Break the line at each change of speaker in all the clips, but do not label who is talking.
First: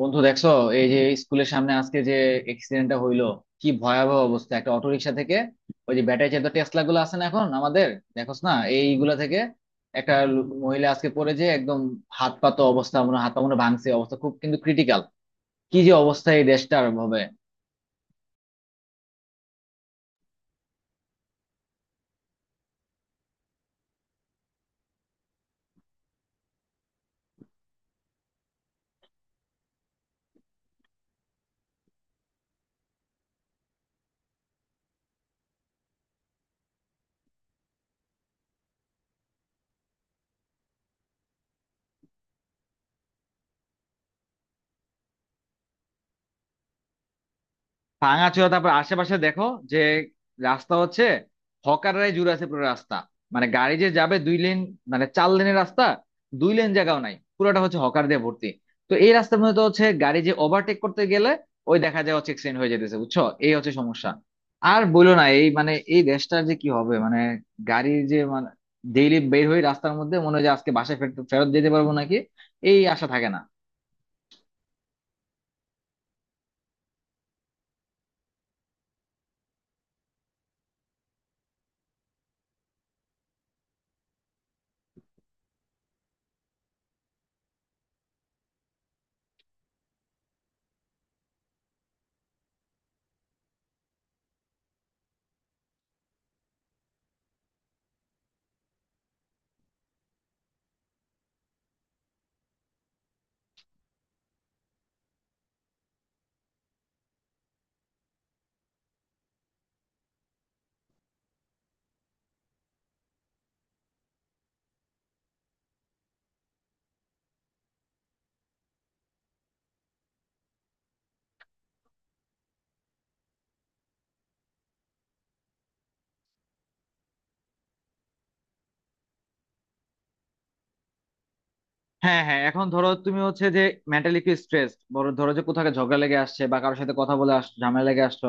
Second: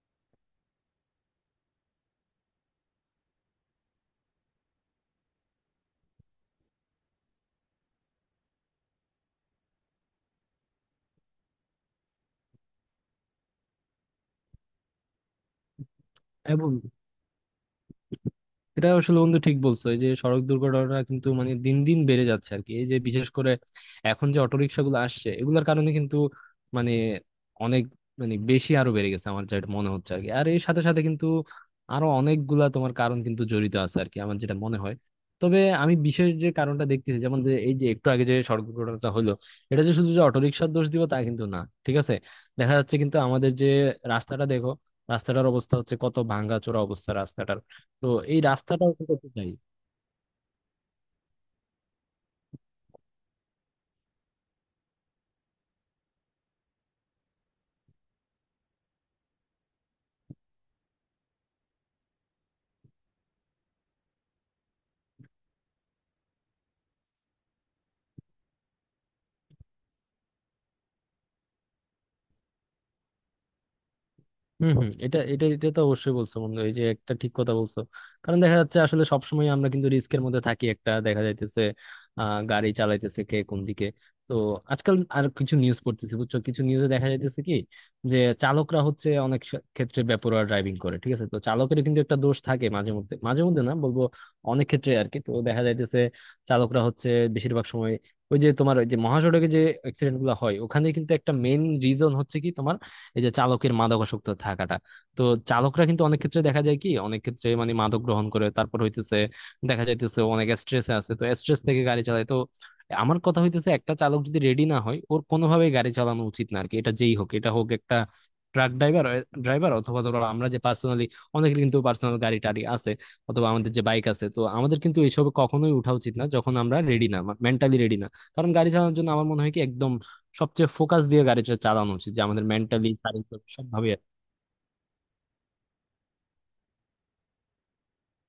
বন্ধু, দেখছো? এই যে স্কুলের সামনে আজকে যে এক্সিডেন্টটা হইলো, কি ভয়াবহ অবস্থা! একটা অটোরিকশা থেকে, ওই যে ব্যাটারি চালিত টেসলা গুলো আছে না এখন আমাদের, দেখোস না এইগুলা থেকে একটা মহিলা আজকে পড়ে যে, একদম হাত পা মনে হয় ভাঙছে, অবস্থা খুব কিন্তু ক্রিটিক্যাল। কি যে অবস্থা এই
এবং
দেশটার হবে!
এটা আসলে বন্ধু ঠিক বলছো। এই যে সড়ক দুর্ঘটনা কিন্তু মানে দিন দিন বেড়ে যাচ্ছে আর কি। এই যে বিশেষ করে এখন যে অটোরিকশা গুলো আসছে এগুলোর কারণে কিন্তু মানে অনেক মানে বেশি আরো বেড়ে গেছে আমার যেটা মনে হচ্ছে আর কি। আর এর সাথে সাথে কিন্তু আরো অনেকগুলা তোমার কারণ কিন্তু জড়িত আছে আর কি আমার যেটা মনে হয়। তবে আমি বিশেষ যে কারণটা দেখতেছি যেমন যে এই যে একটু আগে যে সড়ক দুর্ঘটনাটা হলো, এটা যে শুধু যে অটোরিকশার দোষ দিব তা কিন্তু না, ঠিক আছে। দেখা যাচ্ছে কিন্তু আমাদের যে রাস্তাটা দেখো, রাস্তাটার অবস্থা হচ্ছে কত ভাঙা চোরা অবস্থা। তো এই
ভাঙাচোরা, তারপর
রাস্তাটাও কিন্তু
আশেপাশে
একটু
দেখো
চাই।
যে রাস্তা হচ্ছে হকাররাই জুড়ে আছে পুরো রাস্তা। মানে গাড়ি যে যাবে 2 লেন, মানে 4 লেনের রাস্তা, 2 লেন জায়গাও নাই, পুরোটা হচ্ছে হকার দিয়ে ভর্তি। তো এই রাস্তার মধ্যে তো হচ্ছে গাড়ি যে ওভারটেক করতে গেলে ওই দেখা যায় হচ্ছে এক্সিডেন্ট হয়ে যেতেছে, বুঝছো? এই হচ্ছে সমস্যা। আর বইলো না, এই মানে এই দেশটার যে কি হবে, মানে গাড়ির যে, মানে ডেইলি বের হয়ে রাস্তার মধ্যে মনে হয় যে আজকে বাসায় ফেরত ফেরত যেতে পারবো নাকি, এই আশা থাকে না।
হম, হম, এটা এটা এটা তো অবশ্যই বলছো বন্ধু, এই যে একটা ঠিক কথা বলছো। কারণ দেখা যাচ্ছে আসলে সবসময় আমরা কিন্তু রিস্কের মধ্যে থাকি, একটা দেখা যাইতেছে গাড়ি চালাইতেছে কে কোন দিকে। তো আজকাল আর কিছু নিউজ পড়তেছি বুঝছো, কিছু নিউজে দেখা যাইতেছে কি যে চালকরা হচ্ছে অনেক ক্ষেত্রে বেপরোয়া ড্রাইভিং করে, ঠিক আছে। তো চালকের কিন্তু একটা দোষ থাকে মাঝে মধ্যে না বলবো অনেক ক্ষেত্রে আর কি। তো দেখা যাইতেছে চালকরা হচ্ছে বেশিরভাগ সময় ওই যে তোমার ওই যে মহাসড়কে যে অ্যাক্সিডেন্ট গুলো হয় ওখানে কিন্তু একটা মেইন রিজন হচ্ছে কি তোমার এই যে চালকের মাদকাসক্ত থাকাটা। তো চালকরা কিন্তু অনেক ক্ষেত্রে দেখা যায় কি, অনেক ক্ষেত্রে মানে মাদক গ্রহণ করে তারপর হইতেছে, দেখা যাইতেছে অনেক স্ট্রেসে আছে, তো স্ট্রেস থেকে গাড়ি চালায়। তো আমার কথা হইতেছে একটা চালক যদি রেডি না হয় ওর কোনোভাবেই গাড়ি চালানো উচিত না আর কি। এটা যেই হোক, এটা হোক একটা ট্রাক ড্রাইভার ড্রাইভার অথবা ধরো আমরা যে পার্সোনালি, অনেকের কিন্তু পার্সোনাল গাড়ি টাড়ি আছে অথবা আমাদের যে বাইক আছে, তো আমাদের কিন্তু এইসব কখনোই উঠা উচিত না যখন আমরা রেডি না, মেন্টালি রেডি না। কারণ গাড়ি চালানোর জন্য আমার মনে হয় কি একদম সবচেয়ে ফোকাস দিয়ে গাড়িটা চালানো উচিত, যে
হ্যাঁ হ্যাঁ,
আমাদের
এখন ধরো
মেন্টালি,
তুমি
শারীরিক
হচ্ছে যে
সবভাবে আর
মেন্টালি একটু স্ট্রেস, বড় ধরো যে কোথাও একটা ঝগড়া লেগে আসছে বা কারোর সাথে কথা বলে আস, ঝামেলা লেগে আসছো,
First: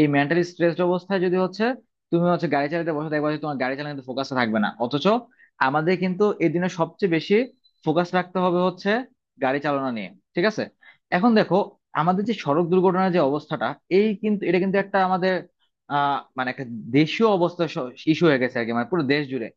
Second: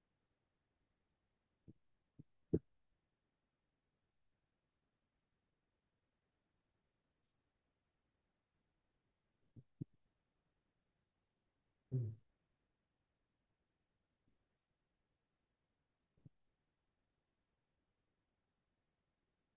এই মেন্টালি স্ট্রেসড অবস্থায় যদি হচ্ছে তুমি হচ্ছে গাড়ি চালাতে বসে, দেখবা যে তোমার গাড়ি চালানোর ফোকাসে থাকবে না। অথচ আমাদের কিন্তু এই দিনে সবচেয়ে বেশি ফোকাস রাখতে হবে হচ্ছে গাড়ি চালানো নিয়ে, ঠিক আছে? এখন দেখো
কি।
আমাদের যে সড়ক দুর্ঘটনার যে অবস্থাটা, এই কিন্তু এটা কিন্তু একটা আমাদের মানে একটা দেশীয় অবস্থা, ইস্যু হয়ে গেছে আর কি, মানে পুরো দেশ জুড়ে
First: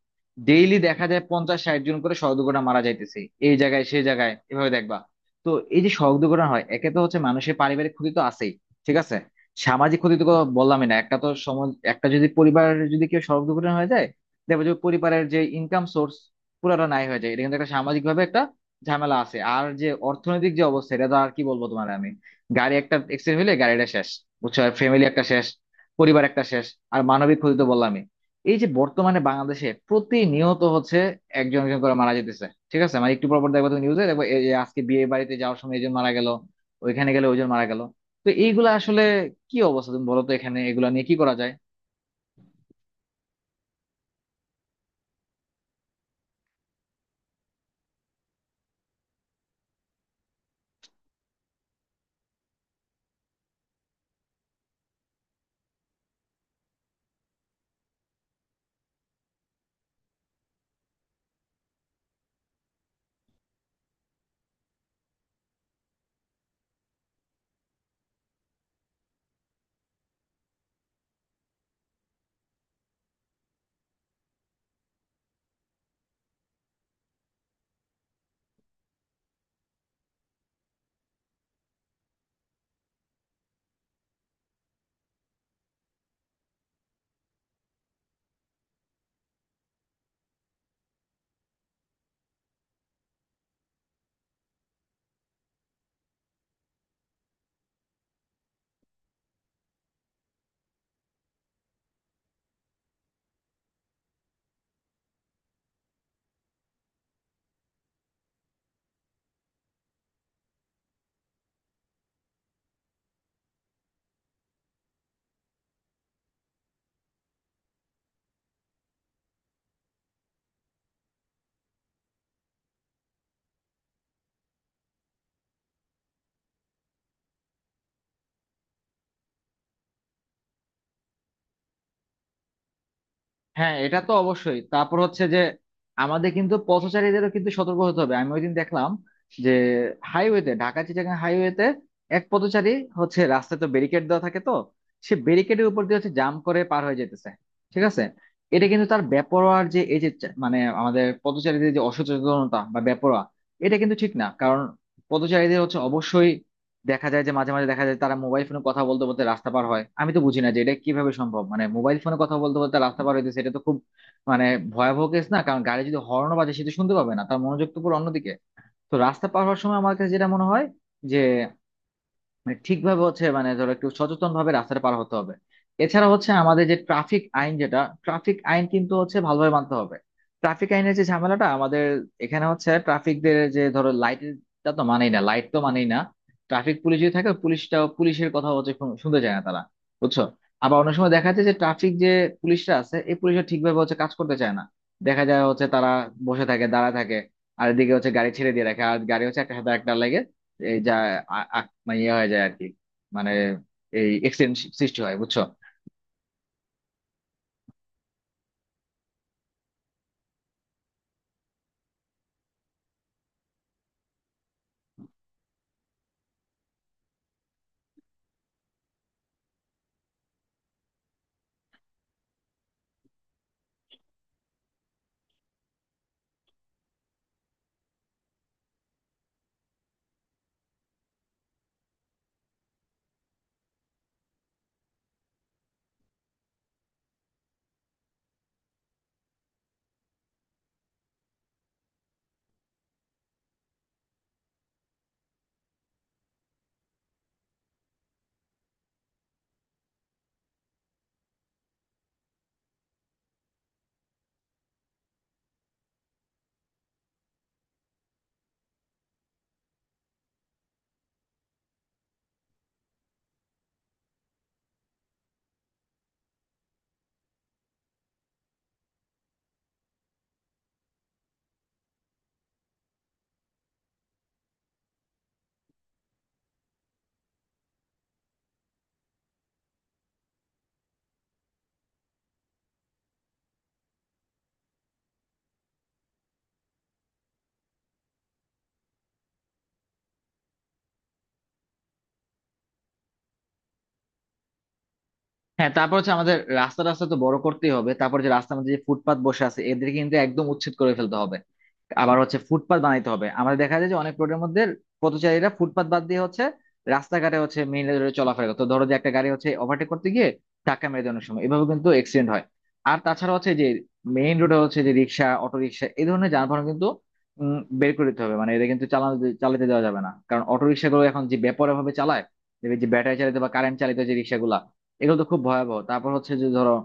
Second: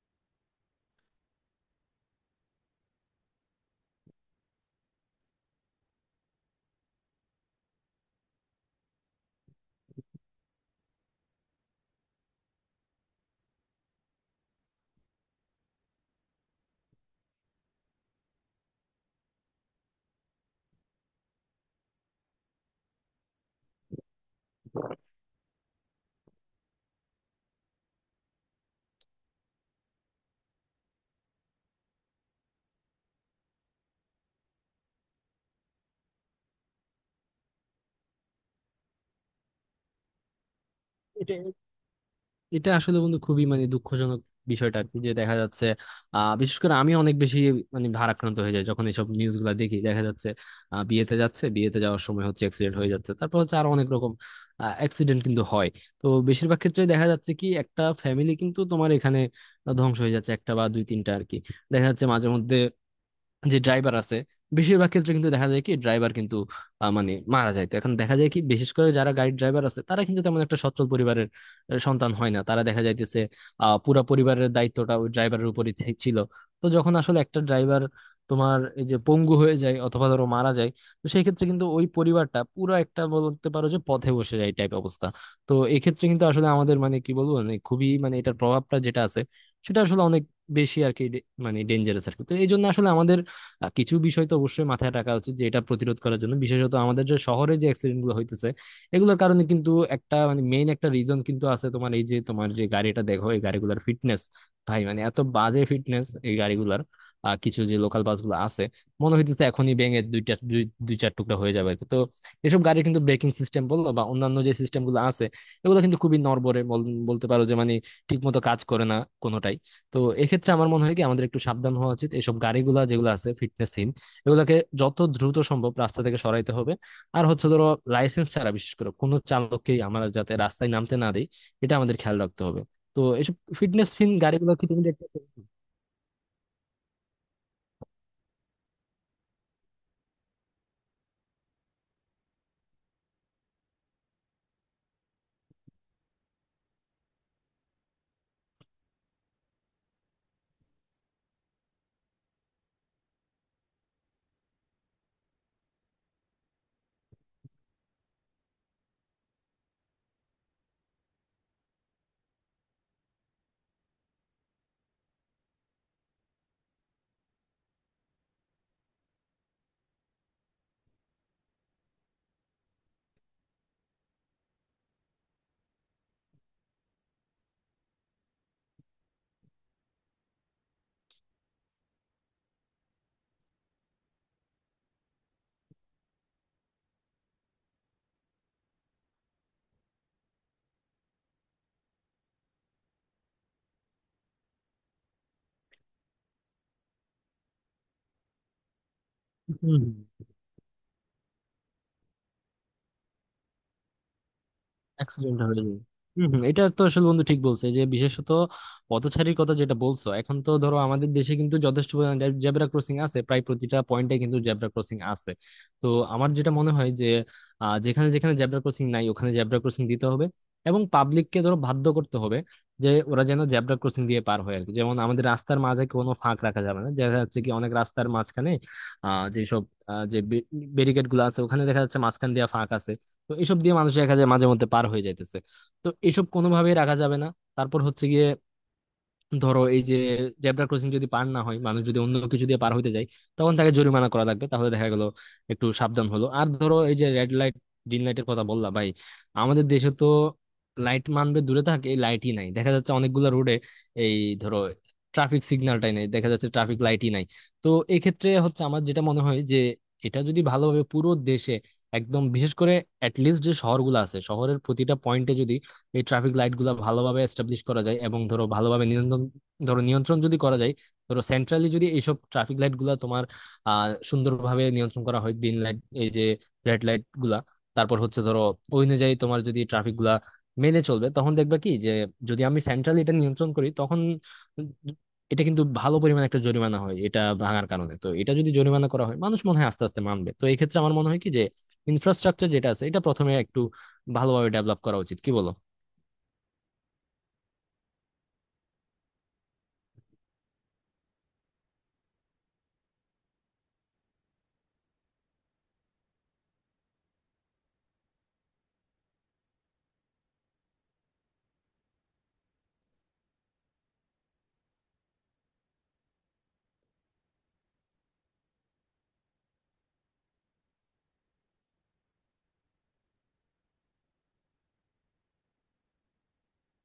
ডেইলি দেখা যায় 50-60 জন করে সড়ক দুর্ঘটনা মারা যাইতেছে, এই জায়গায় সেই জায়গায়, এভাবে দেখবা। তো এই যে সড়ক দুর্ঘটনা হয়, একে তো হচ্ছে মানুষের পারিবারিক ক্ষতি তো আছেই, ঠিক আছে? সামাজিক ক্ষতি তো কোনো বললামই না, একটা তো সমাজ, একটা যদি পরিবার, যদি কেউ সড়ক দুর্ঘটনা হয়ে যায়, দেখবে যে পরিবারের যে ইনকাম সোর্স পুরোটা নাই হয়ে যায়, এটা কিন্তু একটা সামাজিক ভাবে একটা ঝামেলা আছে। আর যে অর্থনৈতিক যে অবস্থা, এটা তো আর কি বলবো তোমার আমি, গাড়ি একটা এক্সিডেন্ট হলে গাড়িটা শেষ, বুঝছো? ফ্যামিলি একটা শেষ, পরিবার একটা শেষ। আর মানবিক ক্ষতি তো বললামই। এই যে বর্তমানে বাংলাদেশে প্রতিনিয়ত হচ্ছে একজন একজন করে মারা যেতেছে, ঠিক আছে? মানে একটু পর পর দেখবা তুমি নিউজে দেখবা, এই যে আজকে বিয়ে বাড়িতে যাওয়ার সময় একজন মারা গেল, ওইখানে গেলে ওইজন মারা গেল। তো এইগুলা আসলে কি অবস্থা, তুমি বলো তো, এখানে এগুলা নিয়ে কি করা
এটা
যায়?
এটা আসলে বন্ধু খুবই মানে দুঃখজনক বিষয়টা আর কি, যে দেখা যাচ্ছে বিশেষ করে আমি অনেক বেশি মানে ভারাক্রান্ত হয়ে যায় যখন এইসব নিউজ গুলা দেখি। দেখা যাচ্ছে বিয়েতে যাচ্ছে, বিয়েতে যাওয়ার সময় হচ্ছে অ্যাক্সিডেন্ট হয়ে যাচ্ছে, তারপর হচ্ছে আরো অনেক রকম অ্যাক্সিডেন্ট কিন্তু হয়। তো বেশিরভাগ ক্ষেত্রে দেখা যাচ্ছে কি একটা ফ্যামিলি কিন্তু তোমার এখানে ধ্বংস হয়ে যাচ্ছে, একটা বা দুই তিনটা আর কি। দেখা যাচ্ছে মাঝে মধ্যে যে ড্রাইভার আছে বেশিরভাগ ক্ষেত্রে কিন্তু দেখা যায় কি ড্রাইভার কিন্তু মানে মারা যায়। তো এখন দেখা যায় কি বিশেষ করে যারা গাড়ি ড্রাইভার আছে তারা কিন্তু তেমন একটা সচ্ছল পরিবারের সন্তান হয় না, তারা দেখা যাইতেছে পুরা পরিবারের দায়িত্বটা ওই ড্রাইভারের উপরই ছিল। তো যখন আসলে একটা ড্রাইভার তোমার এই যে পঙ্গু হয়ে যায় অথবা ধরো মারা যায়, তো সেই ক্ষেত্রে কিন্তু ওই পরিবারটা পুরো, একটা বলতে পারো যে পথে বসে যায় টাইপ অবস্থা। তো এক্ষেত্রে কিন্তু আসলে আমাদের মানে কি বলবো, মানে খুবই মানে এটার প্রভাবটা যেটা আছে সেটা আসলে অনেক বেশি আর কি, মানে ডেঞ্জারাস আর কি। তো এই জন্য আসলে আমাদের কিছু বিষয় তো অবশ্যই মাথায় রাখা উচিত যে এটা প্রতিরোধ করার জন্য। বিশেষত আমাদের যে শহরে যে অ্যাক্সিডেন্ট গুলো হইতেছে এগুলোর কারণে কিন্তু একটা মানে মেইন একটা রিজন কিন্তু আছে তোমার, এই যে তোমার যে গাড়িটা দেখো এই গাড়িগুলোর ফিটনেস, ভাই মানে এত বাজে ফিটনেস এই গাড়িগুলোর। কিছু যে লোকাল বাসগুলো আছে মনে হইতেছে এখনই ভেঙে দুইটা দুই দুই চার টুকরা হয়ে যাবে আর কি। তো এসব গাড়ির কিন্তু ব্রেকিং সিস্টেম বলো বা অন্যান্য যে সিস্টেম গুলো আছে এগুলো কিন্তু খুবই নড়বড়ে, বলতে পারো যে মানে ঠিক মতো কাজ করে না কোনোটাই। তো এক্ষেত্রে আমার মনে হয় কি আমাদের একটু সাবধান হওয়া উচিত, এইসব গাড়িগুলা যেগুলো আছে ফিটনেসহীন এগুলাকে যত দ্রুত সম্ভব রাস্তা থেকে সরাইতে হবে। আর হচ্ছে ধরো লাইসেন্স ছাড়া বিশেষ করে কোনো চালককেই আমরা যাতে রাস্তায় নামতে না দেই, এটা আমাদের খেয়াল রাখতে হবে। তো এইসব
হ্যাঁ, এটা তো
ফিটনেসহীন গাড়িগুলো
অবশ্যই।
কি তুমি
তারপর
দেখতে
হচ্ছে যে আমাদের কিন্তু পথচারীদেরও কিন্তু সতর্ক হতে হবে। আমি ওইদিন দেখলাম যে হাইওয়েতে, ঢাকা চিটাগাং হাইওয়েতে এক পথচারী হচ্ছে রাস্তায় তো ব্যারিকেড দেওয়া থাকে তো সে ব্যারিকেডের উপর দিয়ে হচ্ছে জাম্প করে পার হয়ে যেতেছে, ঠিক আছে? এটা কিন্তু তার বেপরোয়ার যে এই যে মানে আমাদের পথচারীদের যে অসচেতনতা বা বেপরোয়া, এটা কিন্তু ঠিক না। কারণ পথচারীদের হচ্ছে অবশ্যই দেখা যায় যে মাঝে মাঝে দেখা যায় তারা মোবাইল ফোনে কথা বলতে বলতে রাস্তা পার হয়, আমি তো বুঝি না যে এটা কিভাবে সম্ভব, মানে মোবাইল ফোনে কথা বলতে বলতে রাস্তা পার হইতেছে, এটা তো খুব মানে ভয়াবহ কেস না? কারণ গাড়ি যদি হর্ন বাজে সেটা শুনতে পাবে না, তার মনোযোগ তো পুরো অন্যদিকে। তো রাস্তা পার হওয়ার সময় আমার কাছে যেটা মনে হয় যে মানে ঠিকভাবে হচ্ছে, মানে ধরো একটু সচেতন ভাবে রাস্তাটা পার হতে হবে। এছাড়া হচ্ছে আমাদের যে ট্রাফিক আইন যেটা, ট্রাফিক আইন কিন্তু হচ্ছে ভালোভাবে মানতে হবে। ট্রাফিক আইনের যে ঝামেলাটা আমাদের এখানে হচ্ছে, ট্রাফিকদের যে ধরো লাইটটা তো মানেই না, লাইট তো মানেই না। ট্রাফিক পুলিশ যদি থাকে, পুলিশটা, পুলিশের কথা হচ্ছে শুনতে চায় না তারা, বুঝছো? আবার অনেক সময় দেখা যায় যে ট্রাফিক যে পুলিশরা আছে, এই পুলিশরা ঠিকভাবে হচ্ছে কাজ করতে চায় না, দেখা যায় হচ্ছে তারা বসে থাকে, দাঁড়া থাকে, আর এদিকে হচ্ছে গাড়ি ছেড়ে দিয়ে রাখে আর গাড়ি হচ্ছে একটা সাথে
হম
একটা লাগে, এই যা, মানে ইয়ে হয়ে যায় আর কি, মানে এই এক্সিডেন্ট সৃষ্টি হয়,
অ্যাক্সিডেন্ট
বুঝছো?
হয়ে যায়। হম, হম, এটা তো আসলে বন্ধু ঠিক বলছে যে বিশেষত পথচারীর কথা যেটা বলছো। এখন তো ধরো আমাদের দেশে কিন্তু যথেষ্ট জেব্রা ক্রসিং আছে, প্রায় প্রতিটা পয়েন্টে কিন্তু জেব্রা ক্রসিং আছে। তো আমার যেটা মনে হয় যে যেখানে যেখানে জেব্রা ক্রসিং নাই ওখানে জেব্রা ক্রসিং দিতে হবে এবং পাবলিককে ধরো বাধ্য করতে হবে যে ওরা যেন জেব্রা ক্রসিং দিয়ে পার হয় আর কি। যেমন আমাদের রাস্তার মাঝে কোনো ফাঁক রাখা যাবে না, দেখা যাচ্ছে কি অনেক রাস্তার মাঝখানে আহ যেসব যে ব্যারিকেড গুলো আছে ওখানে দেখা যাচ্ছে মাঝখান দিয়ে ফাঁক আছে। তো এসব দিয়ে মানুষ দেখা যায় মাঝে মধ্যে পার হয়ে যাইতেছে, তো এসব কোনোভাবেই রাখা যাবে না। তারপর হচ্ছে গিয়ে ধরো এই যে জেব্রা ক্রসিং যদি পার না হয় মানুষ, যদি অন্য কিছু দিয়ে পার হইতে যায় তখন তাকে জরিমানা করা লাগবে, তাহলে দেখা গেল একটু সাবধান হলো। আর ধরো এই যে রেড লাইট, গ্রিন লাইটের কথা বললাম, ভাই আমাদের দেশে তো লাইট মানবে দূরে থাকে, এই লাইটই নাই দেখা যাচ্ছে অনেকগুলা রোডে, এই ধরো ট্রাফিক সিগন্যালটাই নাই দেখা যাচ্ছে, ট্রাফিক লাইটই নাই। তো এক্ষেত্রে হচ্ছে আমার যেটা মনে হয় যে এটা যদি ভালোভাবে পুরো দেশে একদম বিশেষ করে অ্যাটলিস্ট যে শহরগুলো আছে শহরের প্রতিটা পয়েন্টে যদি এই ট্রাফিক লাইট গুলা ভালোভাবে এস্টাবলিশ করা যায় এবং ধরো ভালোভাবে নিয়ন্ত্রণ, ধরো নিয়ন্ত্রণ যদি করা যায়, ধরো সেন্ট্রালি যদি এইসব ট্রাফিক লাইট গুলা তোমার সুন্দরভাবে নিয়ন্ত্রণ করা হয় গ্রিন লাইট এই যে রেড লাইট গুলা, তারপর হচ্ছে ধরো ওই অনুযায়ী তোমার যদি ট্রাফিক গুলা মেনে চলবে, তখন দেখবা কি যে যদি আমি সেন্ট্রালি এটা নিয়ন্ত্রণ করি তখন এটা কিন্তু ভালো পরিমাণ একটা জরিমানা হয় এটা ভাঙার কারণে। তো এটা যদি জরিমানা করা হয় মানুষ মনে হয় আস্তে আস্তে মানবে। তো এই ক্ষেত্রে আমার মনে হয় কি যে ইনফ্রাস্ট্রাকচার যেটা আছে এটা প্রথমে একটু ভালোভাবে ডেভেলপ করা উচিত, কি বলো?
হ্যাঁ, তারপর হচ্ছে আমাদের রাস্তা রাস্তা তো বড় করতেই হবে। তারপর যে রাস্তার মধ্যে যে ফুটপাত বসে আছে এদের কিন্তু একদম উচ্ছেদ করে ফেলতে হবে, আবার হচ্ছে ফুটপাত বানাইতে হবে। আমাদের দেখা যায় যে অনেক রোডের মধ্যে পথচারীরা ফুটপাত বাদ দিয়ে হচ্ছে রাস্তাঘাটে হচ্ছে মেইন রোডে চলাফেরা করে, তো ধরো যে একটা গাড়ি হচ্ছে ওভারটেক করতে গিয়ে ধাক্কা মেরে দেয়, অনেক সময় এভাবে কিন্তু অ্যাক্সিডেন্ট হয়। আর তাছাড়া হচ্ছে যে মেইন রোডে হচ্ছে যে রিক্সা, অটো রিক্সা, এই ধরনের যানবাহন কিন্তু বের করে দিতে হবে, মানে এদের কিন্তু চালানো, চালাতে দেওয়া যাবে না, কারণ অটো রিক্সাগুলো এখন যে বেপরোয়া ভাবে চালায়, দেখবে যে ব্যাটারি চালিত বা কারেন্ট চালিত যে রিক্সাগুলা, এগুলো তো খুব ভয়াবহ। তারপর হচ্ছে যে ধরো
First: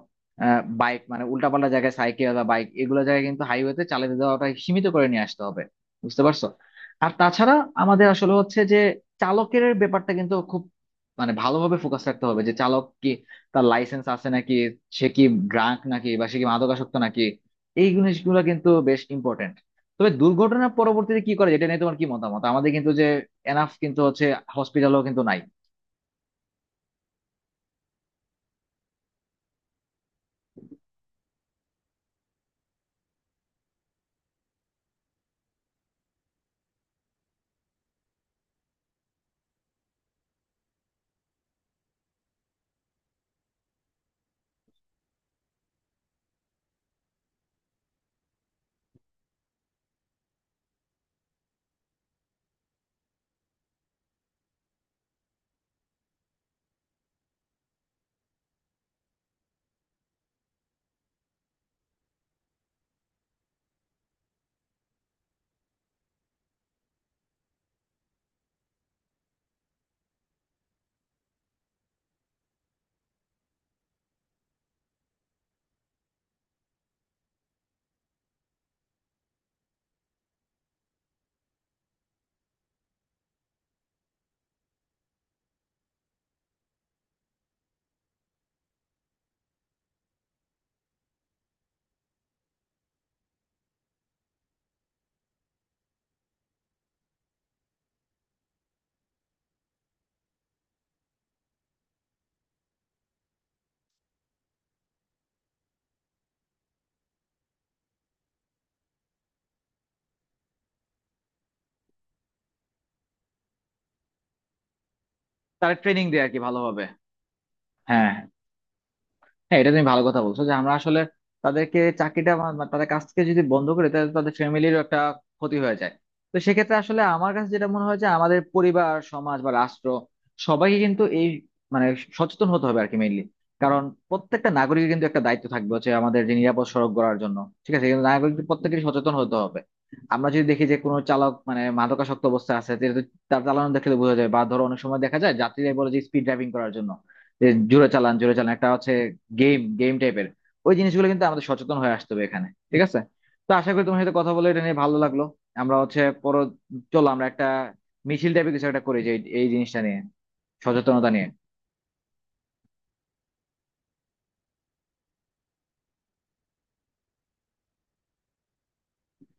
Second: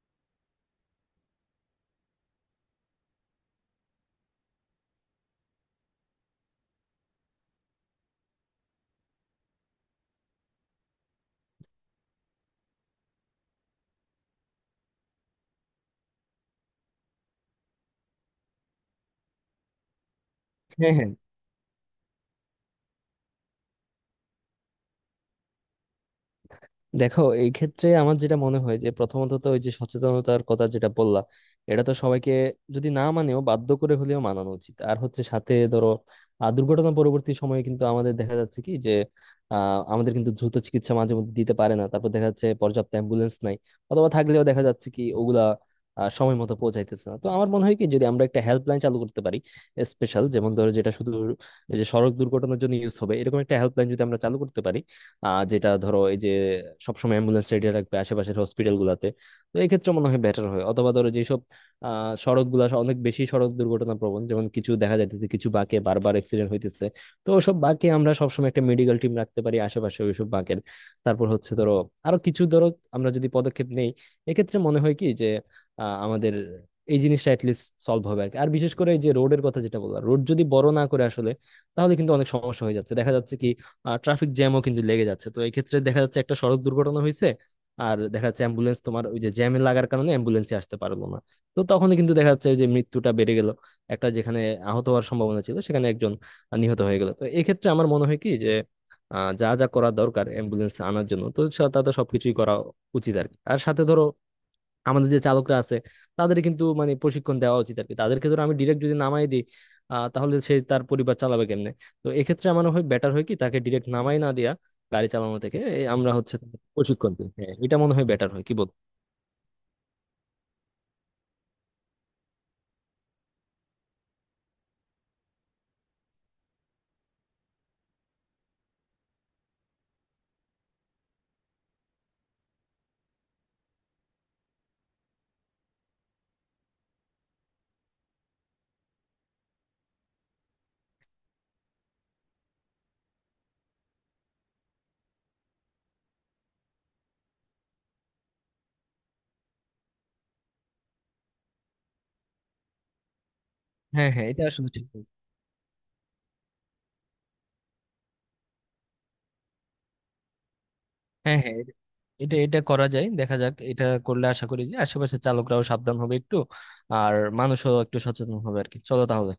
বাইক, মানে উল্টাপাল্টা জায়গায় সাইকেল বা বাইক এগুলো জায়গায় কিন্তু, হাইওয়েতে চালাতে দেওয়াটা সীমিত করে নিয়ে আসতে হবে, বুঝতে পারছো? আর তাছাড়া আমাদের আসলে হচ্ছে যে চালকের ব্যাপারটা কিন্তু খুব মানে ভালোভাবে ফোকাস রাখতে হবে, যে চালক কি তার লাইসেন্স আছে নাকি, সে কি ড্রাঙ্ক নাকি, বা সে কি মাদকাসক্ত নাকি, এই জিনিসগুলো কিন্তু বেশ ইম্পর্টেন্ট। তবে দুর্ঘটনার
হ্যাঁ, হ্যাঁ,
পরবর্তীতে কি করে, যেটা নিয়ে তোমার কি মতামত? আমাদের কিন্তু যে এনাফ কিন্তু হচ্ছে হসপিটালও কিন্তু নাই।
দেখো এই ক্ষেত্রে আমার যেটা মনে হয় যে প্রথমত তো ওই যে সচেতনতার কথা যেটা বললাম এটা তো সবাইকে যদি না মানেও বাধ্য করে হলেও মানানো উচিত। আর হচ্ছে সাথে ধরো দুর্ঘটনা পরবর্তী সময়ে কিন্তু আমাদের দেখা যাচ্ছে কি যে আমাদের কিন্তু দ্রুত চিকিৎসা মাঝে মধ্যে দিতে পারে না, তারপর দেখা যাচ্ছে পর্যাপ্ত অ্যাম্বুলেন্স নাই অথবা থাকলেও দেখা যাচ্ছে কি ওগুলা সময় মতো পৌঁছাইতেছে না। তো আমার মনে হয় কি যদি আমরা একটা হেল্পলাইন চালু করতে পারি স্পেশাল, যেমন ধরো যেটা শুধু এই যে সড়ক দুর্ঘটনার জন্য ইউজ হবে, এরকম একটা হেল্পলাইন যদি আমরা চালু করতে পারি যেটা ধরো এই যে সবসময় অ্যাম্বুলেন্স রেডি রাখবে আশেপাশের হসপিটাল গুলাতে, তো এই ক্ষেত্রে মনে হয় বেটার হয়। অথবা ধরো যেসব আহ সড়ক গুলা অনেক বেশি সড়ক দুর্ঘটনা প্রবণ, যেমন কিছু দেখা যাইতেছে কিছু বাঁকে বারবার অ্যাক্সিডেন্ট হইতেছে, তো ওসব বাঁকে আমরা সবসময় একটা মেডিকেল টিম রাখতে পারি আশেপাশে ওইসব বাঁকের। তারপর হচ্ছে ধরো আরো কিছু ধরো আমরা যদি পদক্ষেপ নেই এক্ষেত্রে মনে হয় কি যে আমাদের এই জিনিসটা লিস্ট সলভ হবে আর কি। আর বিশেষ করে এই যে রোডের কথা যেটা বললাম, রোড যদি বড় না করে আসলে, তাহলে কিন্তু অনেক সমস্যা হয়ে যাচ্ছে, দেখা যাচ্ছে কি ট্রাফিক জ্যামও কিন্তু লেগে যাচ্ছে। তো এই ক্ষেত্রে দেখা যাচ্ছে একটা সড়ক দুর্ঘটনা হয়েছে আর দেখা যাচ্ছে অ্যাম্বুলেন্স তোমার ওই যে জ্যামে লাগার কারণে অ্যাম্বুলেন্সে আসতে পারলো না। তো তখনই কিন্তু দেখা যাচ্ছে ওই যে মৃত্যুটা বেড়ে গেল, একটা যেখানে আহত হওয়ার সম্ভাবনা ছিল সেখানে একজন নিহত হয়ে গেল। তো এক্ষেত্রে আমার মনে হয় কি যে যা যা করা দরকার অ্যাম্বুলেন্স আনার জন্য তো তাদের সবকিছুই করা উচিত আর কি। আর সাথে ধরো আমাদের যে চালকরা আছে তাদের কিন্তু মানে প্রশিক্ষণ দেওয়া উচিত আর কি, তাদেরকে ধরো আমি ডিরেক্ট যদি নামাই দিই তাহলে সে তার পরিবার চালাবে কেমনে। তো এক্ষেত্রে আমার হয় বেটার হয় কি তাকে ডিরেক্ট নামাই না দেয়া গাড়ি চালানো থেকে,
তারা
এই
ট্রেনিং
আমরা
দেয় আর
হচ্ছে
কি,
তাকে
ভালোভাবে।
প্রশিক্ষণ দিই, হ্যাঁ এটা মনে হয়
হ্যাঁ
বেটার হয়, কি বল?
হ্যাঁ, এটা তুমি ভালো কথা বলছো যে আমরা আসলে তাদেরকে চাকরিটা বা তাদের কাছ থেকে যদি বন্ধ করে, তাহলে তাদের ফ্যামিলিরও একটা ক্ষতি হয়ে যায়। তো সেক্ষেত্রে আসলে আমার কাছে যেটা মনে হয় যে আমাদের পরিবার, সমাজ বা রাষ্ট্র, সবাইকে কিন্তু এই মানে সচেতন হতে হবে আর কি, মেইনলি। কারণ প্রত্যেকটা নাগরিকের কিন্তু একটা দায়িত্ব থাকবে হচ্ছে আমাদের যে নিরাপদ সড়ক গড়ার জন্য, ঠিক আছে? কিন্তু নাগরিকদের প্রত্যেকেরই সচেতন হতে হবে। আমরা যদি দেখি যে কোনো চালক মানে মাদকাসক্ত অবস্থায় আছে, যেহেতু তার চালানো দেখলে বোঝা যায়, বা ধরো অনেক সময় দেখা যায় যাত্রীরা বলে যে স্পিড ড্রাইভিং করার জন্য যে জোরে চালান জোরে চালান, একটা হচ্ছে গেম গেম টাইপের, ওই জিনিসগুলো কিন্তু আমাদের সচেতন হয়ে আসতে হবে এখানে, ঠিক আছে? তো আশা করি তোমার
হ্যাঁ,
সাথে
হ্যাঁ,
কথা
এটা
বলে এটা
আসলে
নিয়ে
ঠিক
ভালো
বলছো।
লাগলো। আমরা হচ্ছে পর, চলো আমরা একটা মিছিল টাইপের কিছু একটা করি যে এই এই জিনিসটা নিয়ে, সচেতনতা
হ্যাঁ,
নিয়ে।
হ্যাঁ, এটা এটা এটা করা যায়, দেখা যাক এটা করলে আশা করি যে আশেপাশের চালকরাও সাবধান হবে একটু আর মানুষও একটু সচেতন হবে আর কি। চলো তাহলে।